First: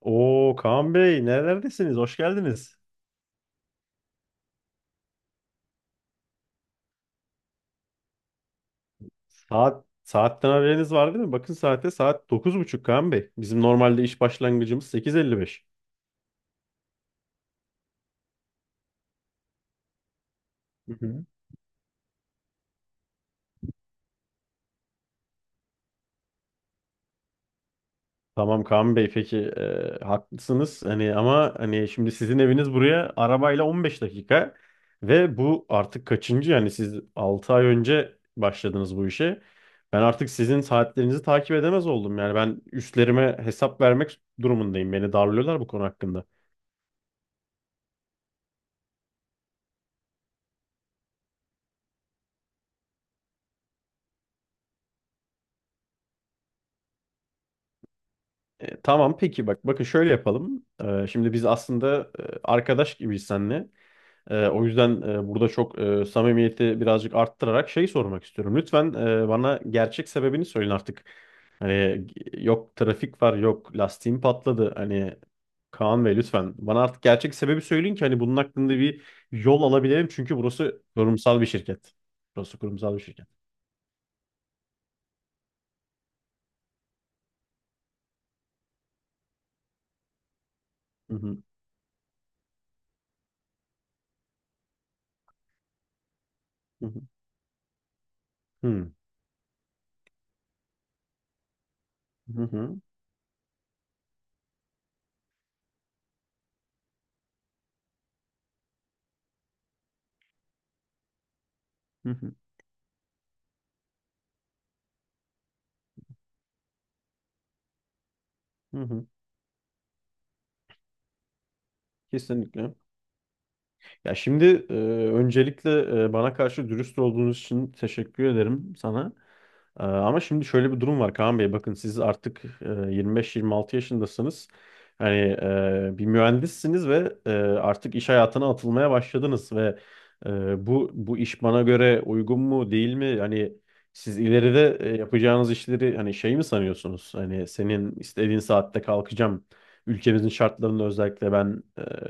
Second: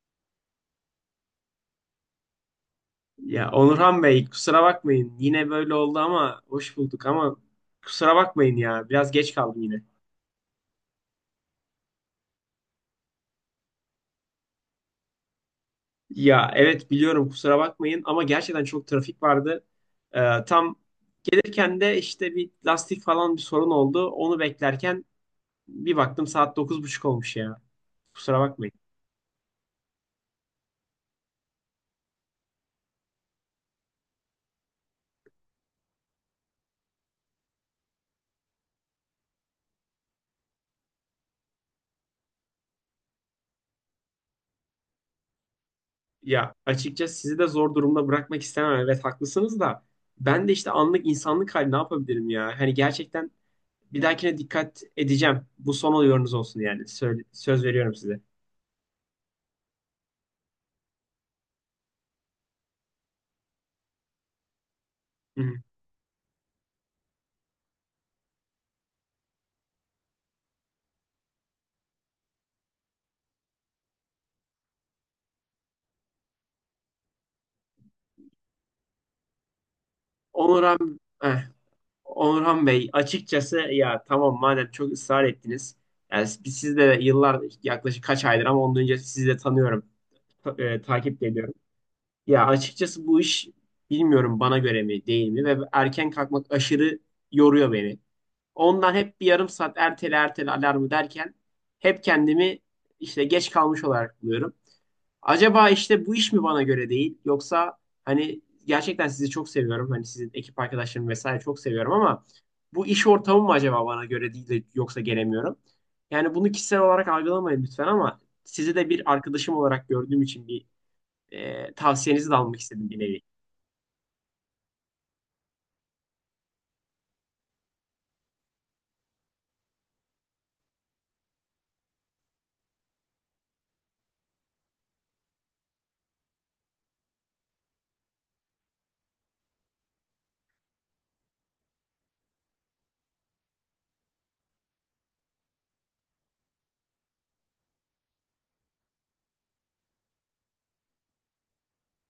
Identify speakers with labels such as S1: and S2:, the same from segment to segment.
S1: Oo Kaan Bey nerelerdesiniz? Hoş geldiniz.
S2: Ya Onurhan Bey kusura bakmayın. Yine böyle oldu ama hoş bulduk ama kusura bakmayın ya. Biraz geç kaldım yine.
S1: Saat saatten haberiniz var değil mi? Bakın saate saat 9:30 Kaan Bey. Bizim normalde iş başlangıcımız 8:55.
S2: Ya evet biliyorum kusura bakmayın ama gerçekten çok trafik vardı. Tam
S1: Hı hı.
S2: gelirken de işte bir lastik falan bir sorun oldu. Onu beklerken bir baktım saat 9:30 olmuş ya. Kusura
S1: Tamam
S2: bakmayın.
S1: Kaan Bey peki, haklısınız. Hani ama hani şimdi sizin eviniz buraya arabayla 15 dakika ve bu artık kaçıncı? Yani siz 6 ay önce başladınız bu işe. Ben artık sizin saatlerinizi takip edemez oldum. Yani ben üstlerime hesap vermek durumundayım. Beni darlıyorlar bu konu hakkında.
S2: Ya açıkçası sizi de zor durumda bırakmak istemem. Evet haklısınız da ben de işte anlık insanlık hali ne yapabilirim ya? Hani gerçekten bir dahakine dikkat edeceğim. Bu son oluyorunuz olsun yani. Söz veriyorum size.
S1: Tamam peki bakın şöyle yapalım. Şimdi biz aslında arkadaş gibiyiz seninle. O yüzden
S2: Hı
S1: burada
S2: hı.
S1: çok samimiyeti birazcık arttırarak şey sormak istiyorum. Lütfen bana gerçek sebebini söyleyin artık. Hani yok trafik var, yok lastiğim patladı. Hani Kaan Bey lütfen bana artık gerçek sebebi söyleyin ki hani bunun hakkında bir yol alabilelim. Çünkü burası
S2: Onurhan, eh,
S1: kurumsal bir şirket. Burası
S2: Onurhan Bey
S1: kurumsal bir şirket.
S2: açıkçası ya tamam madem çok ısrar ettiniz. Yani biz sizde yıllar yaklaşık kaç aydır ama ondan önce sizi de tanıyorum.
S1: Hı
S2: Takip de
S1: hı
S2: ediyorum. Ya açıkçası bu iş bilmiyorum bana göre mi değil mi ve erken kalkmak
S1: hı
S2: aşırı yoruyor beni.
S1: hı
S2: Ondan hep bir yarım saat ertele ertele alarmı derken hep
S1: hı hı
S2: kendimi
S1: hı
S2: işte geç kalmış olarak buluyorum. Acaba işte bu iş mi bana göre değil yoksa hani gerçekten sizi çok seviyorum. Hani sizin ekip arkadaşlarımı vesaire çok seviyorum
S1: hı
S2: ama bu iş ortamı mı acaba bana göre değil de yoksa gelemiyorum. Yani bunu kişisel olarak algılamayın lütfen ama sizi
S1: hı.
S2: de
S1: Hı.
S2: bir arkadaşım olarak gördüğüm için bir tavsiyenizi de almak
S1: Kesinlikle.
S2: istedim bir nevi.
S1: Ya şimdi, e, öncelikle bana karşı dürüst olduğunuz için teşekkür ederim sana. Ama şimdi şöyle bir durum var Kaan Bey. Bakın siz artık 25-26 yaşındasınız. Hani bir mühendissiniz ve artık iş hayatına atılmaya başladınız ve bu iş bana göre uygun mu değil mi? Hani siz ileride yapacağınız işleri hani şey mi sanıyorsunuz? Hani senin istediğin saatte kalkacağım. Ülkemizin şartlarında özellikle ben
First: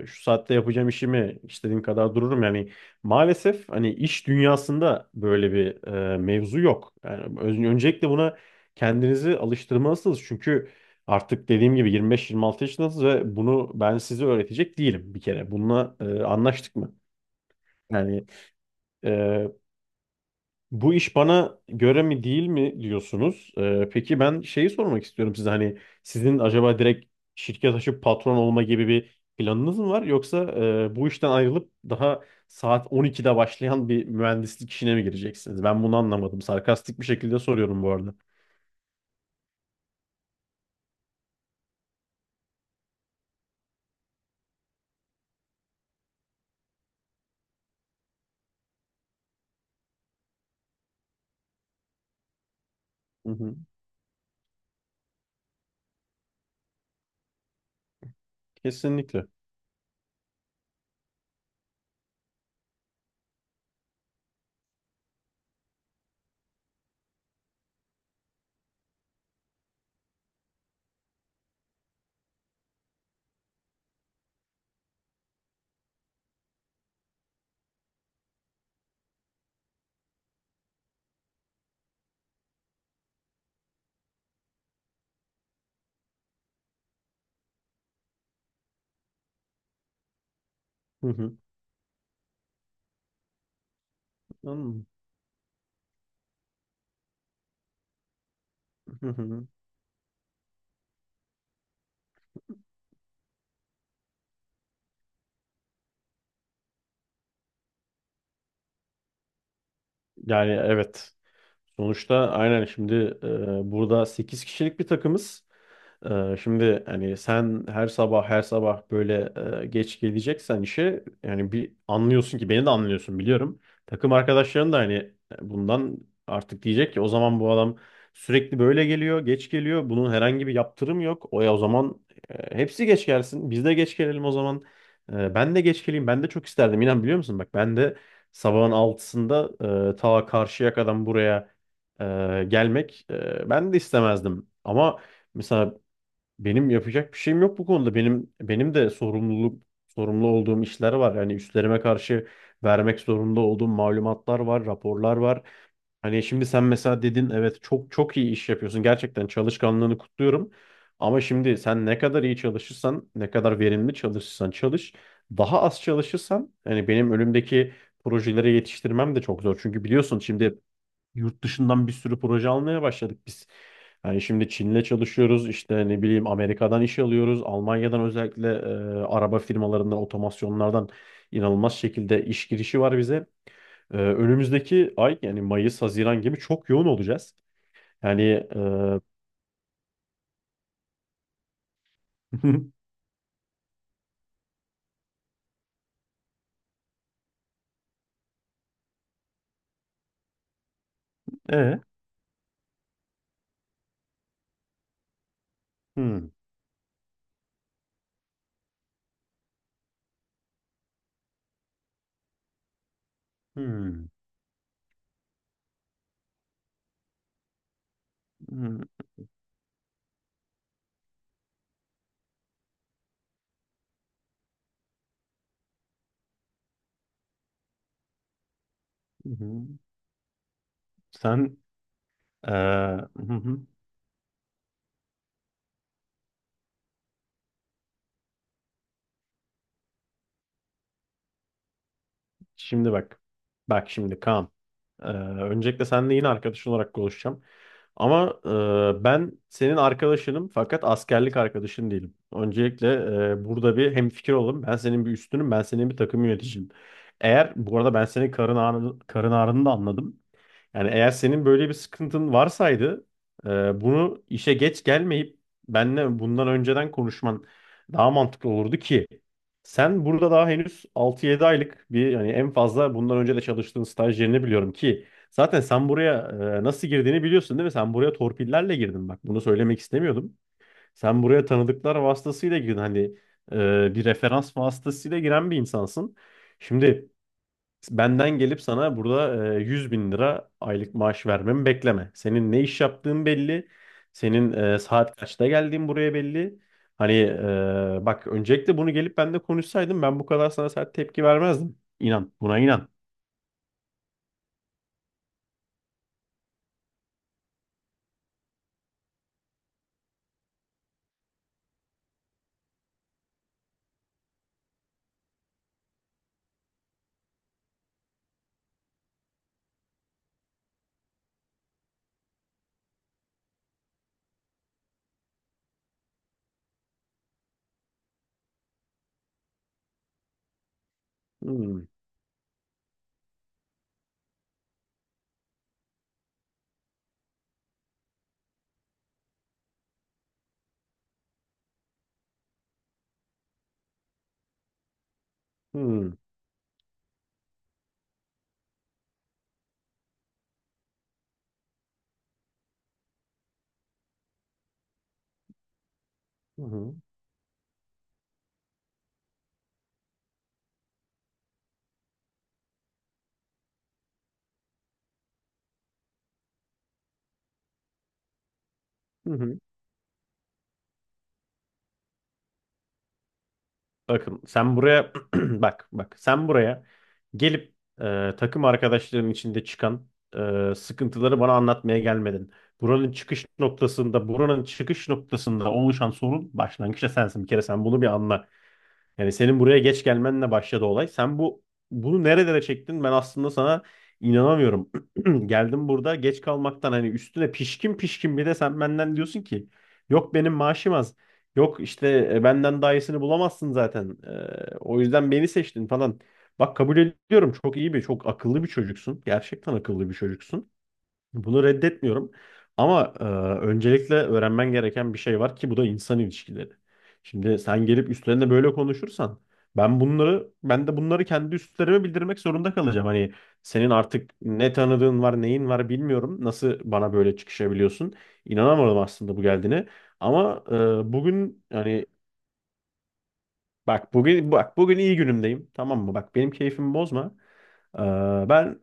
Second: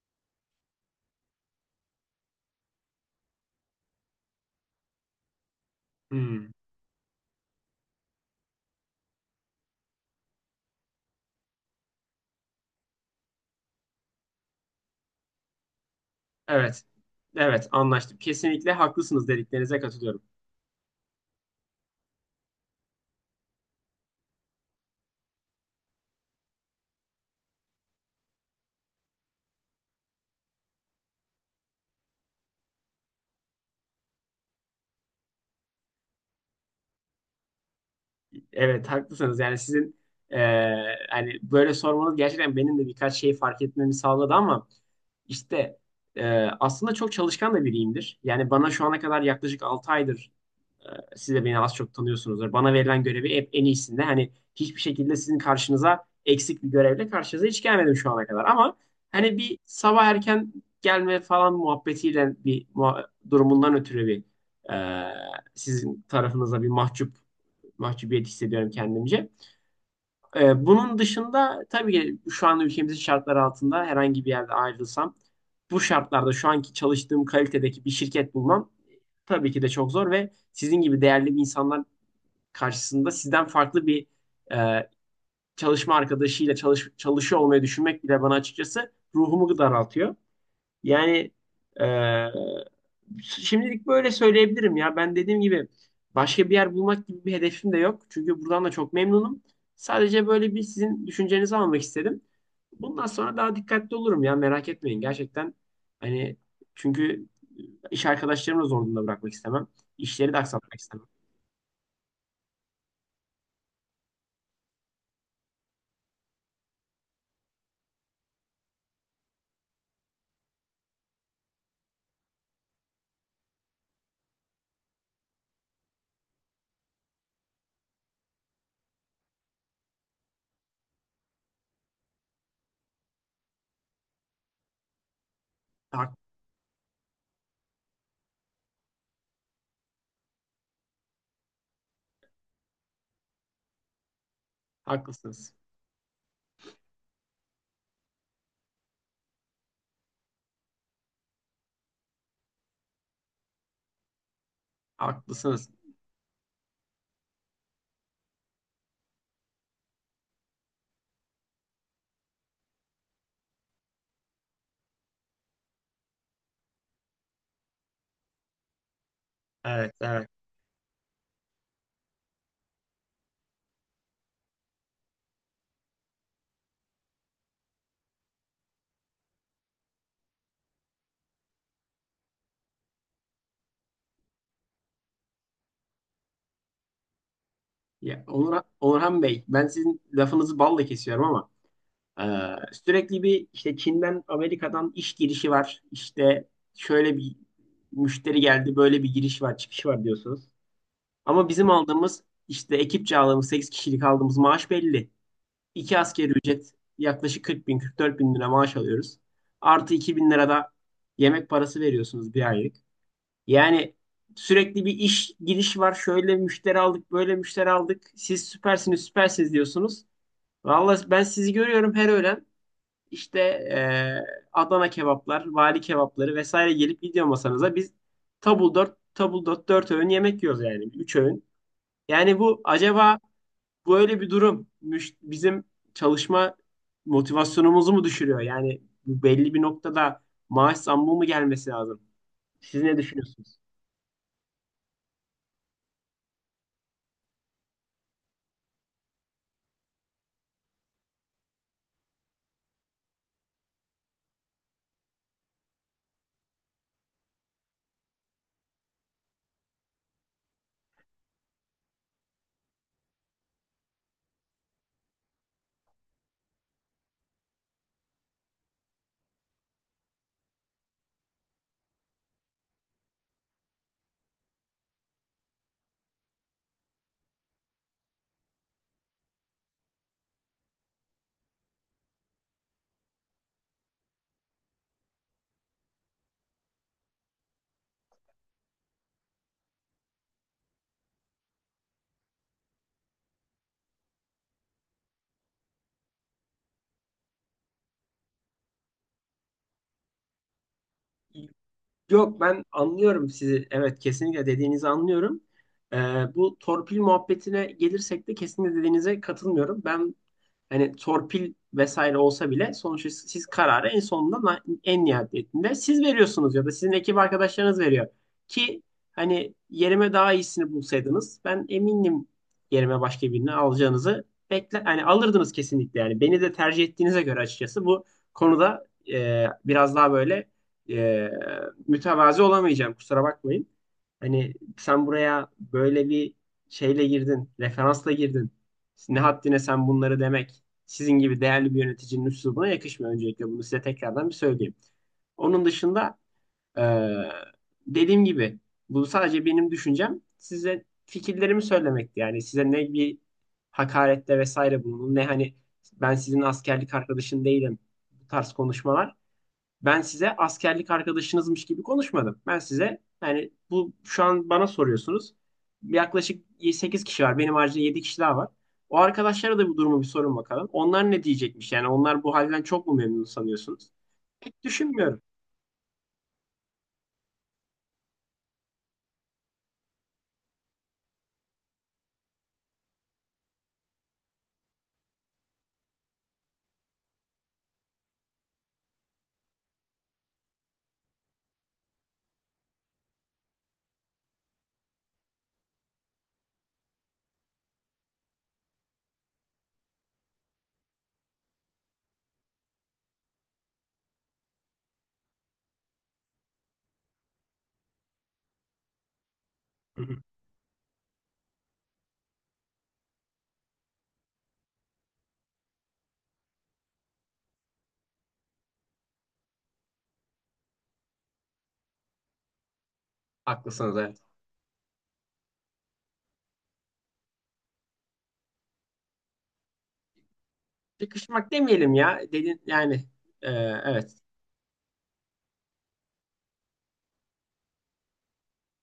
S1: şu saatte yapacağım işimi istediğim kadar dururum. Yani maalesef hani iş dünyasında böyle bir
S2: Hmm.
S1: mevzu yok. Yani öncelikle buna kendinizi alıştırmalısınız. Çünkü artık dediğim gibi 25-26 yaşındasınız ve bunu ben size öğretecek değilim bir kere. Bununla anlaştık
S2: Evet.
S1: mı?
S2: Evet anlaştım.
S1: Yani
S2: Kesinlikle haklısınız, dediklerinize katılıyorum.
S1: bu iş bana göre mi değil mi diyorsunuz? Peki ben şeyi sormak istiyorum size, hani sizin acaba direkt şirket açıp patron olma gibi bir planınız mı var? Yoksa bu işten ayrılıp daha saat 12'de başlayan bir mühendislik işine mi gireceksiniz? Ben bunu anlamadım. Sarkastik bir şekilde soruyorum bu.
S2: Evet haklısınız. Yani sizin hani böyle sormanız gerçekten benim de birkaç şey fark etmemi sağladı ama işte aslında çok çalışkan da biriyimdir. Yani bana şu ana kadar yaklaşık 6 aydır eee, siz de beni az çok tanıyorsunuzdur. Bana verilen
S1: Hı
S2: görevi hep
S1: hı.
S2: en iyisinde. Hani hiçbir şekilde sizin karşınıza eksik bir görevle karşınıza hiç gelmedim şu ana kadar. Ama
S1: Kesinlikle.
S2: hani bir sabah erken gelme falan muhabbetiyle bir durumundan ötürü bir eee, sizin tarafınıza bir mahcubiyet hissediyorum kendimce. Bunun dışında tabii ki şu an ülkemizin şartları altında herhangi bir yerde ayrılsam bu şartlarda şu anki çalıştığım kalitedeki bir şirket bulmam tabii ki de çok zor ve sizin gibi değerli bir insanlar karşısında sizden farklı bir e, çalışma arkadaşıyla çalışıyor olmayı düşünmek bile bana açıkçası ruhumu daraltıyor.
S1: Hı
S2: Yani
S1: hı.
S2: e, şimdilik böyle söyleyebilirim
S1: Anladım.
S2: ya. Ben dediğim gibi başka bir yer bulmak gibi bir hedefim de yok. Çünkü buradan da çok
S1: Hı
S2: memnunum.
S1: hı.
S2: Sadece böyle bir sizin düşüncenizi almak istedim. Bundan sonra daha dikkatli olurum ya, merak etmeyin. Gerçekten hani çünkü iş arkadaşlarımı da zor durumda bırakmak istemem. İşleri de
S1: Yani
S2: aksatmak istemem.
S1: evet. Sonuçta aynen şimdi burada 8 kişilik bir takımız. Şimdi hani sen her sabah her sabah böyle geç geleceksen işe, yani bir anlıyorsun ki beni de anlıyorsun biliyorum. Takım arkadaşların da hani bundan artık diyecek ki o zaman bu adam sürekli böyle geliyor, geç geliyor. Bunun herhangi bir yaptırım yok. O ya, o zaman hepsi geç gelsin. Biz de geç gelelim o zaman. Ben de geç geleyim.
S2: Hak-
S1: Ben de çok isterdim. İnan, biliyor musun? Bak ben de sabahın altısında ta karşıya kadar buraya e, gelmek, ben de istemezdim. Ama
S2: Haklısınız.
S1: mesela benim yapacak bir şeyim yok bu konuda. Benim de sorumlu olduğum işler var. Yani üstlerime karşı vermek zorunda olduğum malumatlar var, raporlar var.
S2: Haklısınız.
S1: Hani şimdi sen mesela dedin, evet çok çok iyi iş yapıyorsun. Gerçekten çalışkanlığını kutluyorum. Ama şimdi sen ne kadar iyi çalışırsan, ne kadar verimli çalışırsan çalış, daha az çalışırsan yani benim önümdeki projeleri yetiştirmem de çok zor. Çünkü
S2: Evet,
S1: biliyorsun
S2: evet.
S1: şimdi yurt dışından bir sürü proje almaya başladık biz. Yani şimdi Çin'le çalışıyoruz, işte ne bileyim Amerika'dan iş alıyoruz, Almanya'dan özellikle araba firmalarından, otomasyonlardan inanılmaz şekilde iş girişi var bize. Önümüzdeki ay yani Mayıs, Haziran gibi çok yoğun olacağız. Yani
S2: Ya,
S1: e,
S2: Onurhan Bey ben sizin lafınızı balla kesiyorum ama Ee, sürekli bir işte Çin'den Amerika'dan iş girişi var. İşte şöyle bir müşteri geldi, böyle bir giriş var, çıkış var diyorsunuz. Ama bizim
S1: e,
S2: aldığımız işte ekipçe aldığımız 8 kişilik aldığımız maaş belli. İki
S1: hmm,
S2: asgari ücret yaklaşık 40 bin, 44 bin lira maaş alıyoruz. Artı 2 bin lira da yemek parası veriyorsunuz bir aylık. Yani
S1: hmm,
S2: sürekli bir iş giriş var. Şöyle müşteri aldık, böyle müşteri aldık. Siz
S1: hmm,
S2: süpersiniz, süpersiniz diyorsunuz. Vallahi ben sizi görüyorum her öğlen. İşte Adana kebaplar, vali kebapları vesaire gelip gidiyor masanıza. Biz tabul 4 tabul 4
S1: hmm.
S2: 4 öğün yemek yiyoruz yani. Üç
S1: Sen
S2: öğün. Yani
S1: e,
S2: bu acaba böyle bir durum bizim çalışma motivasyonumuzu mu düşürüyor? Yani bu belli bir noktada maaş zammı mı gelmesi lazım? Siz
S1: şimdi
S2: ne
S1: bak.
S2: düşünüyorsunuz?
S1: Bak şimdi Kaan. Ee, Öncelikle seninle yine arkadaşın olarak konuşacağım. Ama ben senin arkadaşınım fakat askerlik arkadaşın değilim. Öncelikle burada bir hemfikir olalım. Ben senin bir üstünüm, ben senin bir takım yöneticim. Eğer bu arada ben senin karın ağrını da anladım. Yani eğer senin böyle bir sıkıntın varsaydı bunu işe geç gelmeyip benle bundan önceden konuşman daha mantıklı olurdu ki sen burada daha henüz 6-7 aylık bir, yani en fazla bundan önce de çalıştığın staj yerini biliyorum ki zaten sen buraya nasıl girdiğini biliyorsun değil mi? Sen buraya torpillerle girdin, bak bunu söylemek istemiyordum. Sen buraya tanıdıklar vasıtasıyla girdin, hani bir referans vasıtasıyla giren bir insansın. Şimdi benden gelip sana burada 100 bin lira aylık maaş vermemi bekleme. Senin ne iş yaptığın belli. Senin saat kaçta geldiğin buraya belli. Hani bak öncelikle bunu gelip bende konuşsaydın ben bu kadar sana sert tepki vermezdim. İnan,
S2: Yok,
S1: buna
S2: ben
S1: inan.
S2: anlıyorum sizi. Evet kesinlikle dediğinizi anlıyorum. Ee, Bu torpil muhabbetine gelirsek de kesinlikle dediğinize katılmıyorum. Ben hani torpil vesaire olsa bile sonuçta siz kararı en sonunda en nihayetinde siz veriyorsunuz ya da sizin ekip arkadaşlarınız veriyor. Ki hani yerime daha iyisini bulsaydınız ben eminim yerime başka birini alacağınızı bekle hani alırdınız kesinlikle, yani beni de tercih ettiğinize göre açıkçası bu konuda biraz daha böyle e,
S1: Hmm.
S2: mütevazi olamayacağım, kusura bakmayın. Hani sen buraya böyle bir şeyle girdin, referansla girdin. Ne haddine sen bunları demek sizin gibi değerli bir yöneticinin üslubuna yakışmıyor. Öncelikle bunu size tekrardan bir söyleyeyim. Onun
S1: Hmm.
S2: dışında eee, dediğim gibi bu sadece benim düşüncem. Size fikirlerimi söylemekti. Yani size ne bir hakarette vesaire bulundum ne hani ben sizin
S1: Hı
S2: askerlik
S1: hı.
S2: arkadaşın değilim bu tarz konuşmalar. Ben size askerlik arkadaşınızmış gibi konuşmadım. Ben size yani bu şu an bana soruyorsunuz. Yaklaşık 8 kişi var. Benim haricinde 7 kişi daha var. O
S1: Hı
S2: arkadaşlara
S1: hı.
S2: da bu durumu bir sorun bakalım. Onlar ne diyecekmiş? Yani onlar bu halden çok mu memnun sanıyorsunuz?
S1: Bakın
S2: Pek
S1: sen buraya
S2: düşünmüyorum.
S1: bak sen buraya gelip takım arkadaşlarının içinde çıkan sıkıntıları bana anlatmaya gelmedin. Buranın çıkış noktasında oluşan sorun başlangıçta sensin. Bir kere sen bunu bir anla. Yani senin buraya geç gelmenle başladı olay. Sen bunu nerelere çektin? Ben aslında sana inanamıyorum. Geldim burada geç kalmaktan, hani üstüne pişkin pişkin bir de sen benden diyorsun ki yok benim maaşım az. Yok işte benden daha iyisini bulamazsın zaten. O yüzden beni seçtin falan. Bak kabul ediyorum, çok iyi bir, çok akıllı bir çocuksun. Gerçekten
S2: Hı
S1: akıllı bir
S2: hı.
S1: çocuksun. Bunu reddetmiyorum. Ama öncelikle öğrenmen gereken bir şey var ki bu da insan ilişkileri. Şimdi sen gelip üstlerine böyle konuşursan ben bunları, ben de bunları kendi üstlerime bildirmek zorunda kalacağım. Hani senin
S2: Haklısınız evet.
S1: artık ne tanıdığın var, neyin var bilmiyorum. Nasıl bana böyle çıkışabiliyorsun? İnanamadım aslında bu geldiğine. Ama
S2: Sıkışmak
S1: bugün
S2: demeyelim
S1: yani
S2: ya. Dedin yani e, evet
S1: bak bugün iyi günümdeyim. Tamam mı? Bak benim keyfimi bozma. E, Ben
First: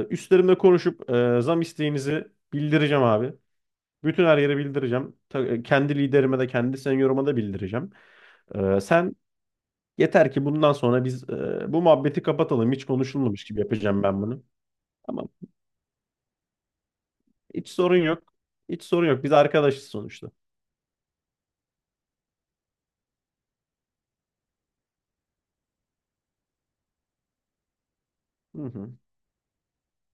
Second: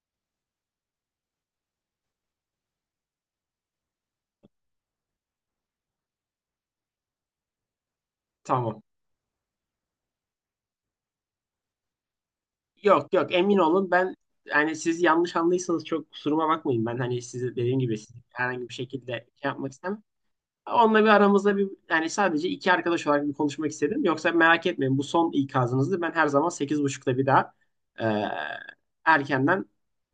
S1: üstlerimle konuşup zam isteğinizi bildireceğim abi. Bütün her yere bildireceğim. Kendi liderime de kendi senioruma da bildireceğim.
S2: tamam.
S1: Sen yeter ki bundan sonra biz bu muhabbeti kapatalım. Hiç
S2: Yok yok,
S1: konuşulmamış
S2: emin
S1: gibi
S2: olun
S1: yapacağım
S2: ben
S1: ben bunu.
S2: yani, siz
S1: Tamam.
S2: yanlış anlıysanız çok kusuruma bakmayın. Ben hani size
S1: Hiç
S2: dediğim
S1: sorun
S2: gibi sizi
S1: yok.
S2: herhangi bir
S1: Hiç sorun
S2: şekilde
S1: yok. Biz
S2: şey yapmak
S1: arkadaşız
S2: istemem.
S1: sonuçta.
S2: Onunla bir aramızda bir yani sadece iki arkadaş olarak bir konuşmak istedim. Yoksa merak etmeyin, bu son ikazınızdı. Ben her zaman 8:30'da bir daha e,
S1: Hı hı.
S2: erkenden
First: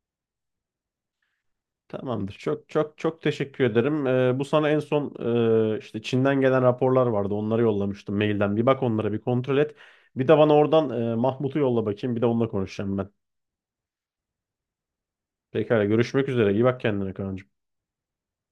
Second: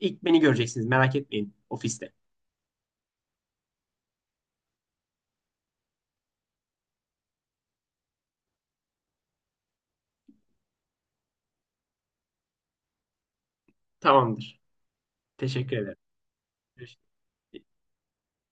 S2: ilk beni göreceksiniz. Merak etmeyin ofiste.
S1: Tamamdır. Çok çok çok teşekkür ederim. Bu sana en son işte Çin'den gelen raporlar vardı. Onları yollamıştım mailden. Bir bak onlara, bir kontrol et. Bir de bana oradan Mahmut'u yolla bakayım. Bir de onunla konuşacağım ben.
S2: Tamamdır. Teşekkür
S1: Pekala,
S2: ederim.
S1: görüşmek üzere. İyi bak
S2: Görüşürüz.
S1: kendine Kaan'cığım.